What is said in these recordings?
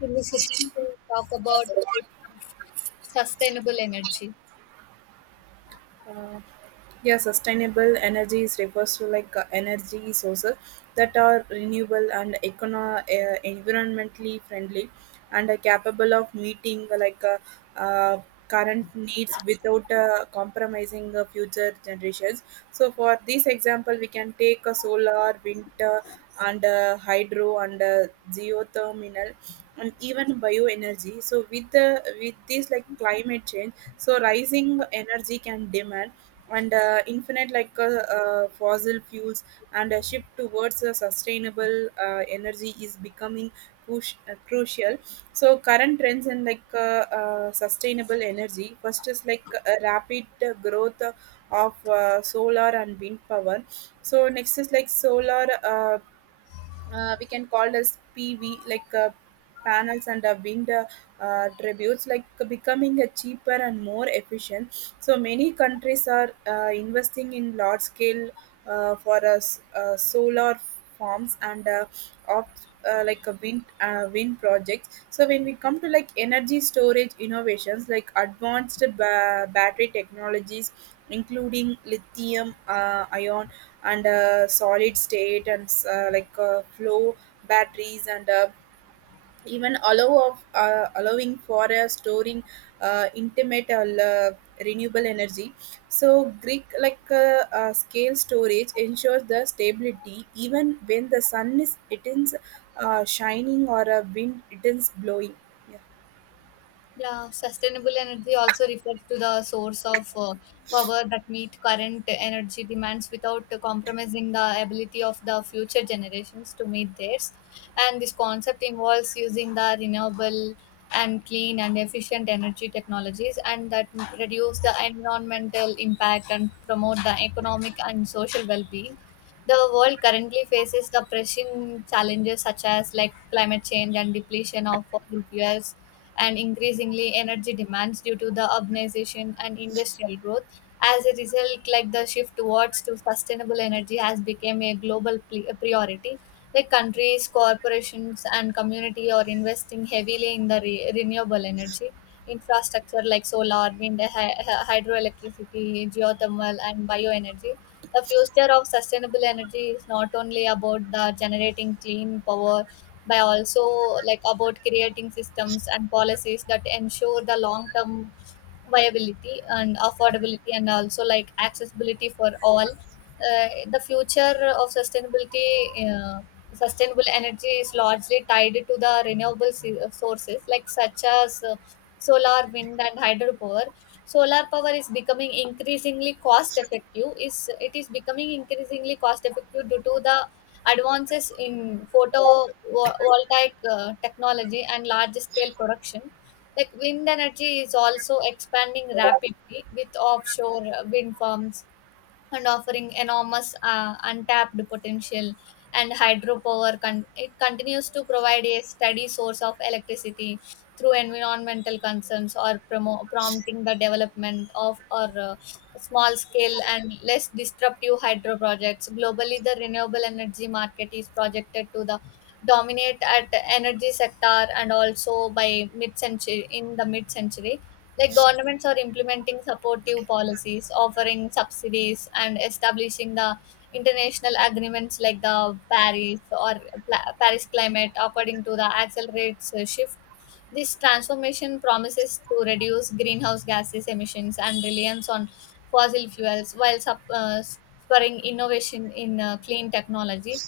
In this session, we'll talk about sustainable energy. uh, yeah, sustainable energies refers to like energy sources that are renewable and environmentally friendly and are capable of meeting uh, current needs without compromising future generations. So for this example we can take a solar, wind, and hydro, and geothermal, and even bioenergy. So with the with this like climate change, so rising energy can demand, and infinite like fossil fuels, and a shift towards a sustainable energy is becoming crucial. So current trends in like sustainable energy, first is like a rapid growth of solar and wind power. So next is like solar, we can call as PV, like panels, and wind tributes like becoming a cheaper and more efficient. So many countries are investing in large scale for us solar farms and off like a wind projects. So when we come to like energy storage innovations like advanced battery technologies including lithium ion and solid state and flow batteries, and even allowing for a storing intimate renewable energy. So greek like scale storage ensures the stability even when the sun is it is shining or a wind it is blowing. Yeah. Yeah, sustainable energy also refers to the source of power that meet current energy demands without compromising the ability of the future generations to meet theirs. And this concept involves using the renewable and clean and efficient energy technologies and that reduce the environmental impact and promote the economic and social well-being. The world currently faces the pressing challenges such as like climate change and depletion of fossil fuels and increasingly energy demands due to the urbanization and industrial growth. As a result, like the shift towards to sustainable energy has become a global priority. Like countries, corporations, and community are investing heavily in the renewable energy infrastructure like solar, wind, hydroelectricity, geothermal, and bioenergy. The future of sustainable energy is not only about the generating clean power, but also like about creating systems and policies that ensure the long-term viability and affordability and also like accessibility for all. The future of sustainability, uh, sustainable energy is largely tied to the renewable sources like such as solar, wind, and hydropower. Solar power is becoming increasingly cost effective is it is becoming increasingly cost effective due to the advances in photovoltaic technology and large scale production. Like wind energy is also expanding rapidly with offshore wind farms and offering enormous untapped potential, and hydropower it continues to provide a steady source of electricity through environmental concerns or prompting the development of or small scale and less disruptive hydro projects. Globally the renewable energy market is projected to the dominate at energy sector and also by mid century in the mid century, like governments are implementing supportive policies, offering subsidies, and establishing the international agreements like the Paris or Paris Climate according to the accelerates shift. This transformation promises to reduce greenhouse gases emissions and reliance on fossil fuels while spurring innovation in clean technology.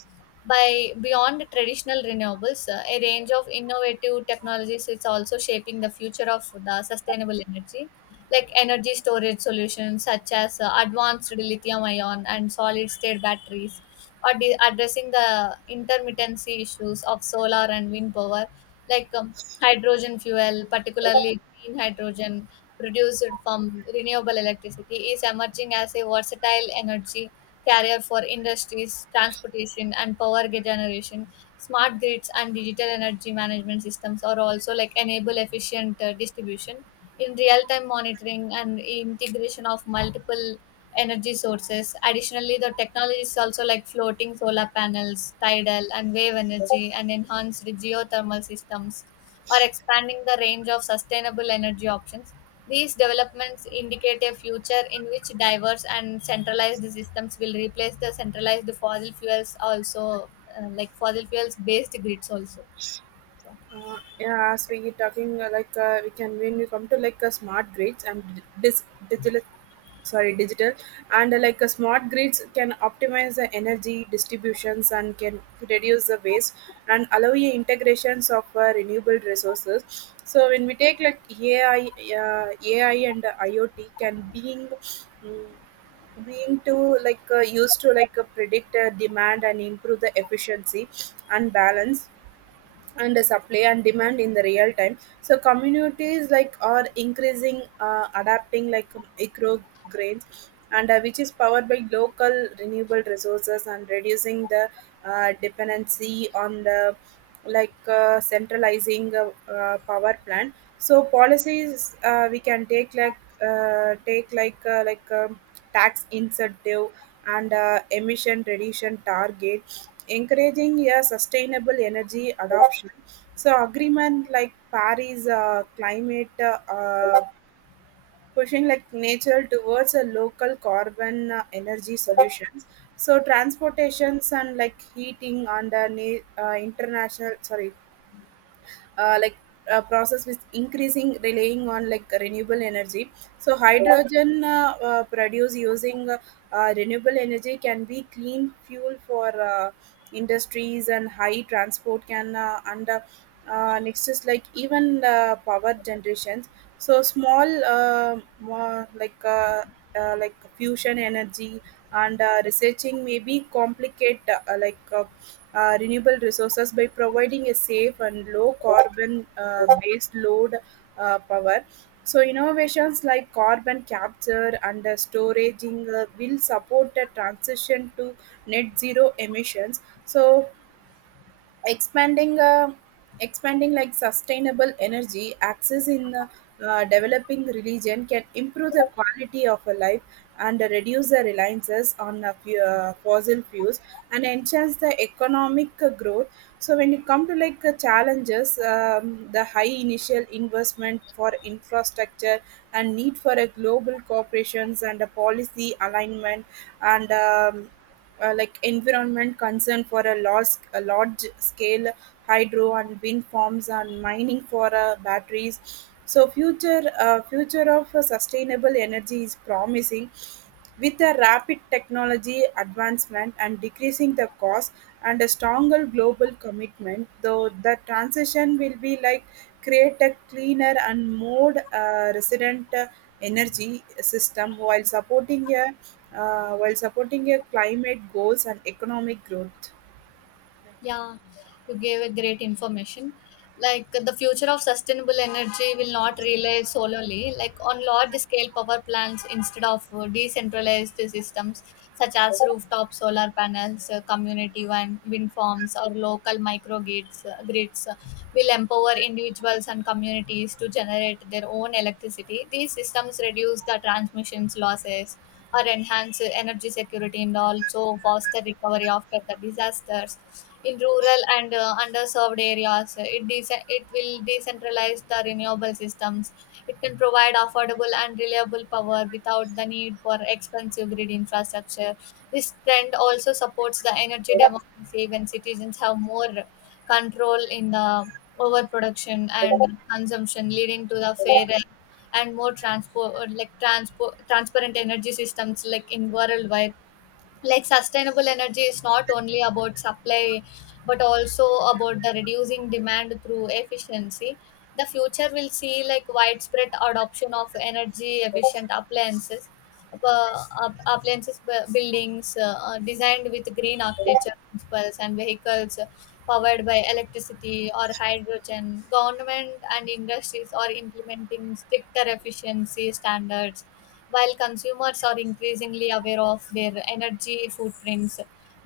By beyond traditional renewables, a range of innovative technologies is also shaping the future of the sustainable energy, like energy storage solutions such as advanced lithium ion and solid state batteries or addressing the intermittency issues of solar and wind power. like um, Hydrogen fuel, particularly green hydrogen produced from renewable electricity, is emerging as a versatile energy carrier for industries, transportation, and power generation. Smart grids and digital energy management systems are also like enable efficient distribution in real-time monitoring and integration of multiple energy sources. Additionally, the technology is also like floating solar panels, tidal and wave energy, and enhanced geothermal systems are expanding the range of sustainable energy options. These developments indicate a future in which diverse and centralized systems will replace the centralized fossil fuels, also like fossil fuels based grids, also. Yeah, as we talking we can, when we come to like smart grids and digital, sorry, digital, and smart grids can optimize the energy distributions and can reduce the waste and allow you integrations of renewable resources. So when we take like AI, AI and IoT can being mm, being to like used to like predict demand and improve the efficiency and balance and the supply and demand in the real time. So communities like are increasing adapting like micro grains, and which is powered by local renewable resources and reducing the dependency on the like centralizing power plant. So policies, we can take like tax incentive and emission reduction target encouraging a sustainable energy adoption. So agreement like Paris climate pushing like nature towards a local carbon energy solutions. So transportations and like heating under international, sorry, uh, like process with increasing relying on like renewable energy. So hydrogen, produced using renewable energy can be clean fuel for industries and high transport can under next is like even power generations. So small more like fusion energy, and researching may be complicate like renewable resources by providing a safe and low carbon based load power. So innovations like carbon capture and storaging will support the transition to net zero emissions. So expanding uh, expanding like sustainable energy access in developing religion can improve the quality of a life and reduce the reliances on fossil fuels and enhance the economic growth. So when you come to like challenges, the high initial investment for infrastructure and need for a global corporations and a policy alignment, and like environment concern for a large scale hydro and wind farms and mining for batteries. So future of sustainable energy is promising with a rapid technology advancement and decreasing the cost and a stronger global commitment, though the transition will be like create a cleaner and more resilient energy system while supporting a climate goals and economic growth. Yeah, you gave a great information. Like the future of sustainable energy will not rely solely like on large scale power plants instead of decentralized systems such as rooftop solar panels, community wind farms or local microgrids grids will empower individuals and communities to generate their own electricity. These systems reduce the transmissions losses or enhance energy security and also foster recovery after the disasters in rural and underserved areas. It will decentralize the renewable systems. It can provide affordable and reliable power without the need for expensive grid infrastructure. This trend also supports the energy democracy when citizens have more control in the overproduction and consumption, leading to the fairer and more transport like transport transparent energy systems like in worldwide. Like sustainable energy is not only about supply but also about the reducing demand through efficiency. The future will see like widespread adoption of energy efficient appliances appliances buildings designed with green architecture principles and vehicles powered by electricity or hydrogen. Government and industries are implementing stricter efficiency standards while consumers are increasingly aware of their energy footprints,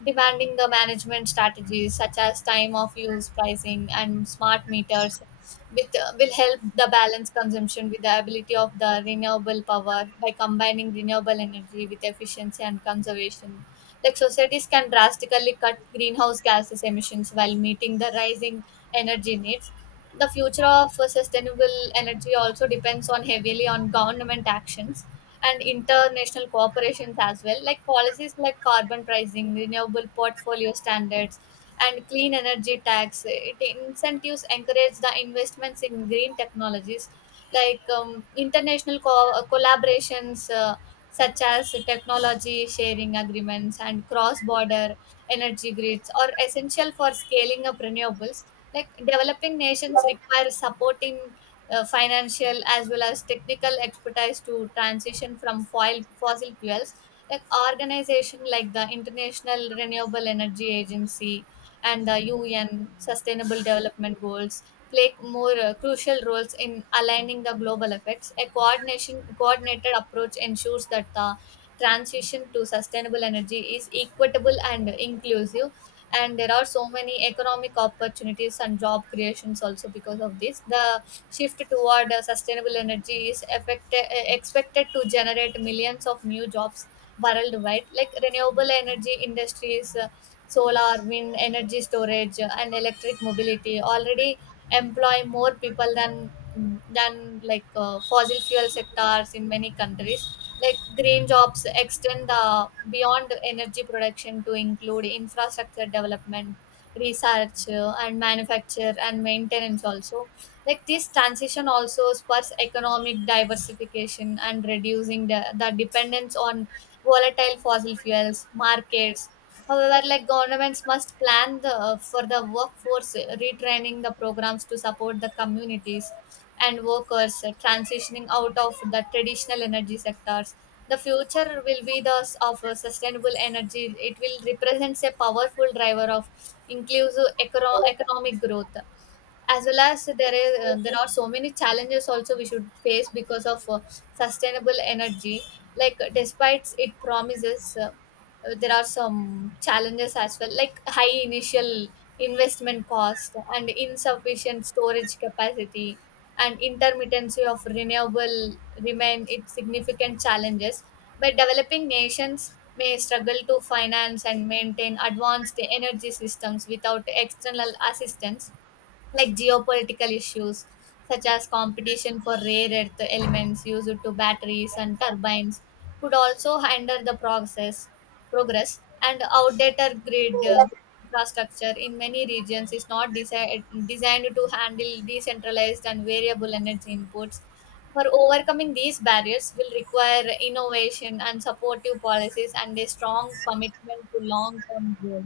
demanding the management strategies such as time of use pricing and smart meters with, will help the balance consumption with the ability of the renewable power. By combining renewable energy with efficiency and conservation, like societies can drastically cut greenhouse gases emissions while meeting the rising energy needs. The future of sustainable energy also depends on heavily on government actions and international cooperations as well, like policies like carbon pricing, renewable portfolio standards, and clean energy tax. It incentives encourage the investments in green technologies. International collaborations such as technology sharing agreements and cross-border energy grids are essential for scaling up renewables. Like developing nations require supporting financial as well as technical expertise to transition from foil fossil fuels. Like organization like the International Renewable Energy Agency and the UN Sustainable Development Goals play more crucial roles in aligning the global effects. A coordination coordinated approach ensures that the transition to sustainable energy is equitable and inclusive. And there are so many economic opportunities and job creations also because of this. The shift toward sustainable energy is expected to generate millions of new jobs worldwide. Like renewable energy industries, solar, wind energy storage, and electric mobility already employ more people than fossil fuel sectors in many countries. Like green jobs extend beyond energy production to include infrastructure development, research and manufacture and maintenance also. Like this transition also spurs economic diversification and reducing the dependence on volatile fossil fuels markets. However, like governments must plan for the workforce, retraining the programs to support the communities and workers transitioning out of the traditional energy sectors. The future will be thus of sustainable energy. It will represents a powerful driver of inclusive economic growth, as well as there are so many challenges also we should face because of sustainable energy. Like despite it promises there are some challenges as well, like high initial investment cost and insufficient storage capacity and intermittency of renewable remain its significant challenges, but developing nations may struggle to finance and maintain advanced energy systems without external assistance. Like geopolitical issues such as competition for rare earth elements used to batteries and turbines could also hinder the process progress, and outdated grid infrastructure in many regions is not designed to handle decentralized and variable energy inputs. For overcoming these barriers will require innovation and supportive policies and a strong commitment to long term goals.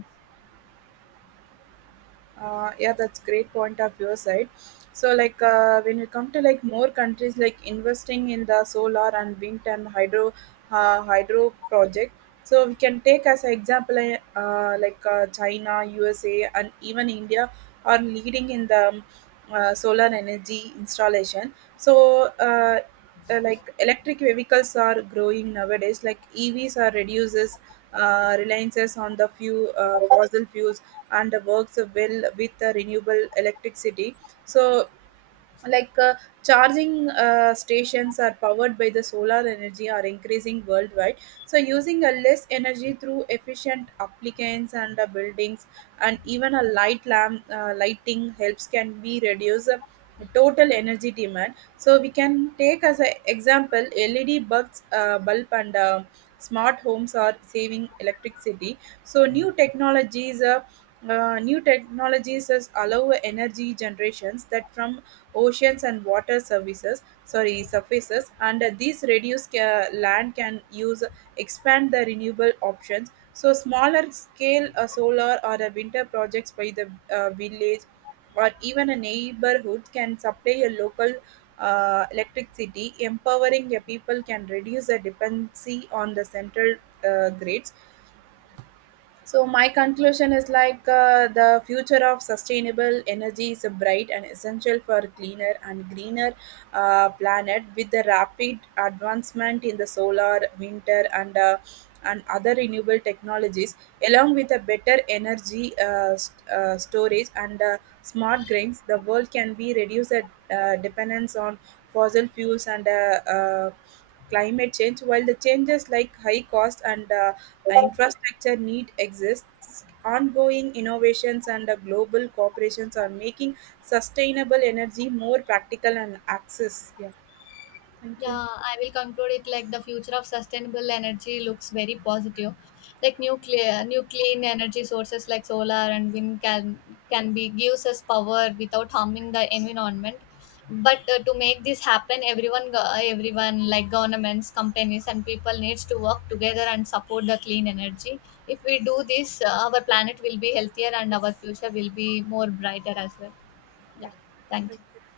Yeah, that's great point of your side. So, like when you come to like more countries, like investing in the solar and wind and hydro project. So we can take as an example, China, USA, and even India are leading in the solar energy installation. So, like electric vehicles are growing nowadays. Like EVs are reduces reliances on the few fossil fuels and works well with the renewable electricity. So like uh, charging stations are powered by the solar energy are increasing worldwide. So using a less energy through efficient applicants and the buildings and even a light lamp lighting helps can be reduce total energy demand. So we can take as an example, LED bulb and smart homes are saving electricity. So new technologies as allow energy generations that from oceans and water services sorry surfaces, and these reduced land can use, expand the renewable options. So smaller scale solar or a winter projects by the village or even a neighborhood can supply a local electricity empowering a people can reduce the dependency on the central grids. So my conclusion is like, the future of sustainable energy is bright and essential for cleaner and greener planet. With the rapid advancement in the solar, winter, and other renewable technologies, along with a better energy storage and smart grids, the world can be reduced dependence on fossil fuels and climate change. While the changes like high cost and infrastructure need exists, ongoing innovations and global corporations are making sustainable energy more practical and access. Yeah, thank Yeah, you. I will conclude it like the future of sustainable energy looks very positive. Like nuclear, new clean energy sources like solar and wind can be gives us power without harming the environment. But to make this happen, everyone, everyone like governments, companies, and people needs to work together and support the clean energy. If we do this, our planet will be healthier and our future will be more brighter as well. Yeah, Yeah, thank thank you. you.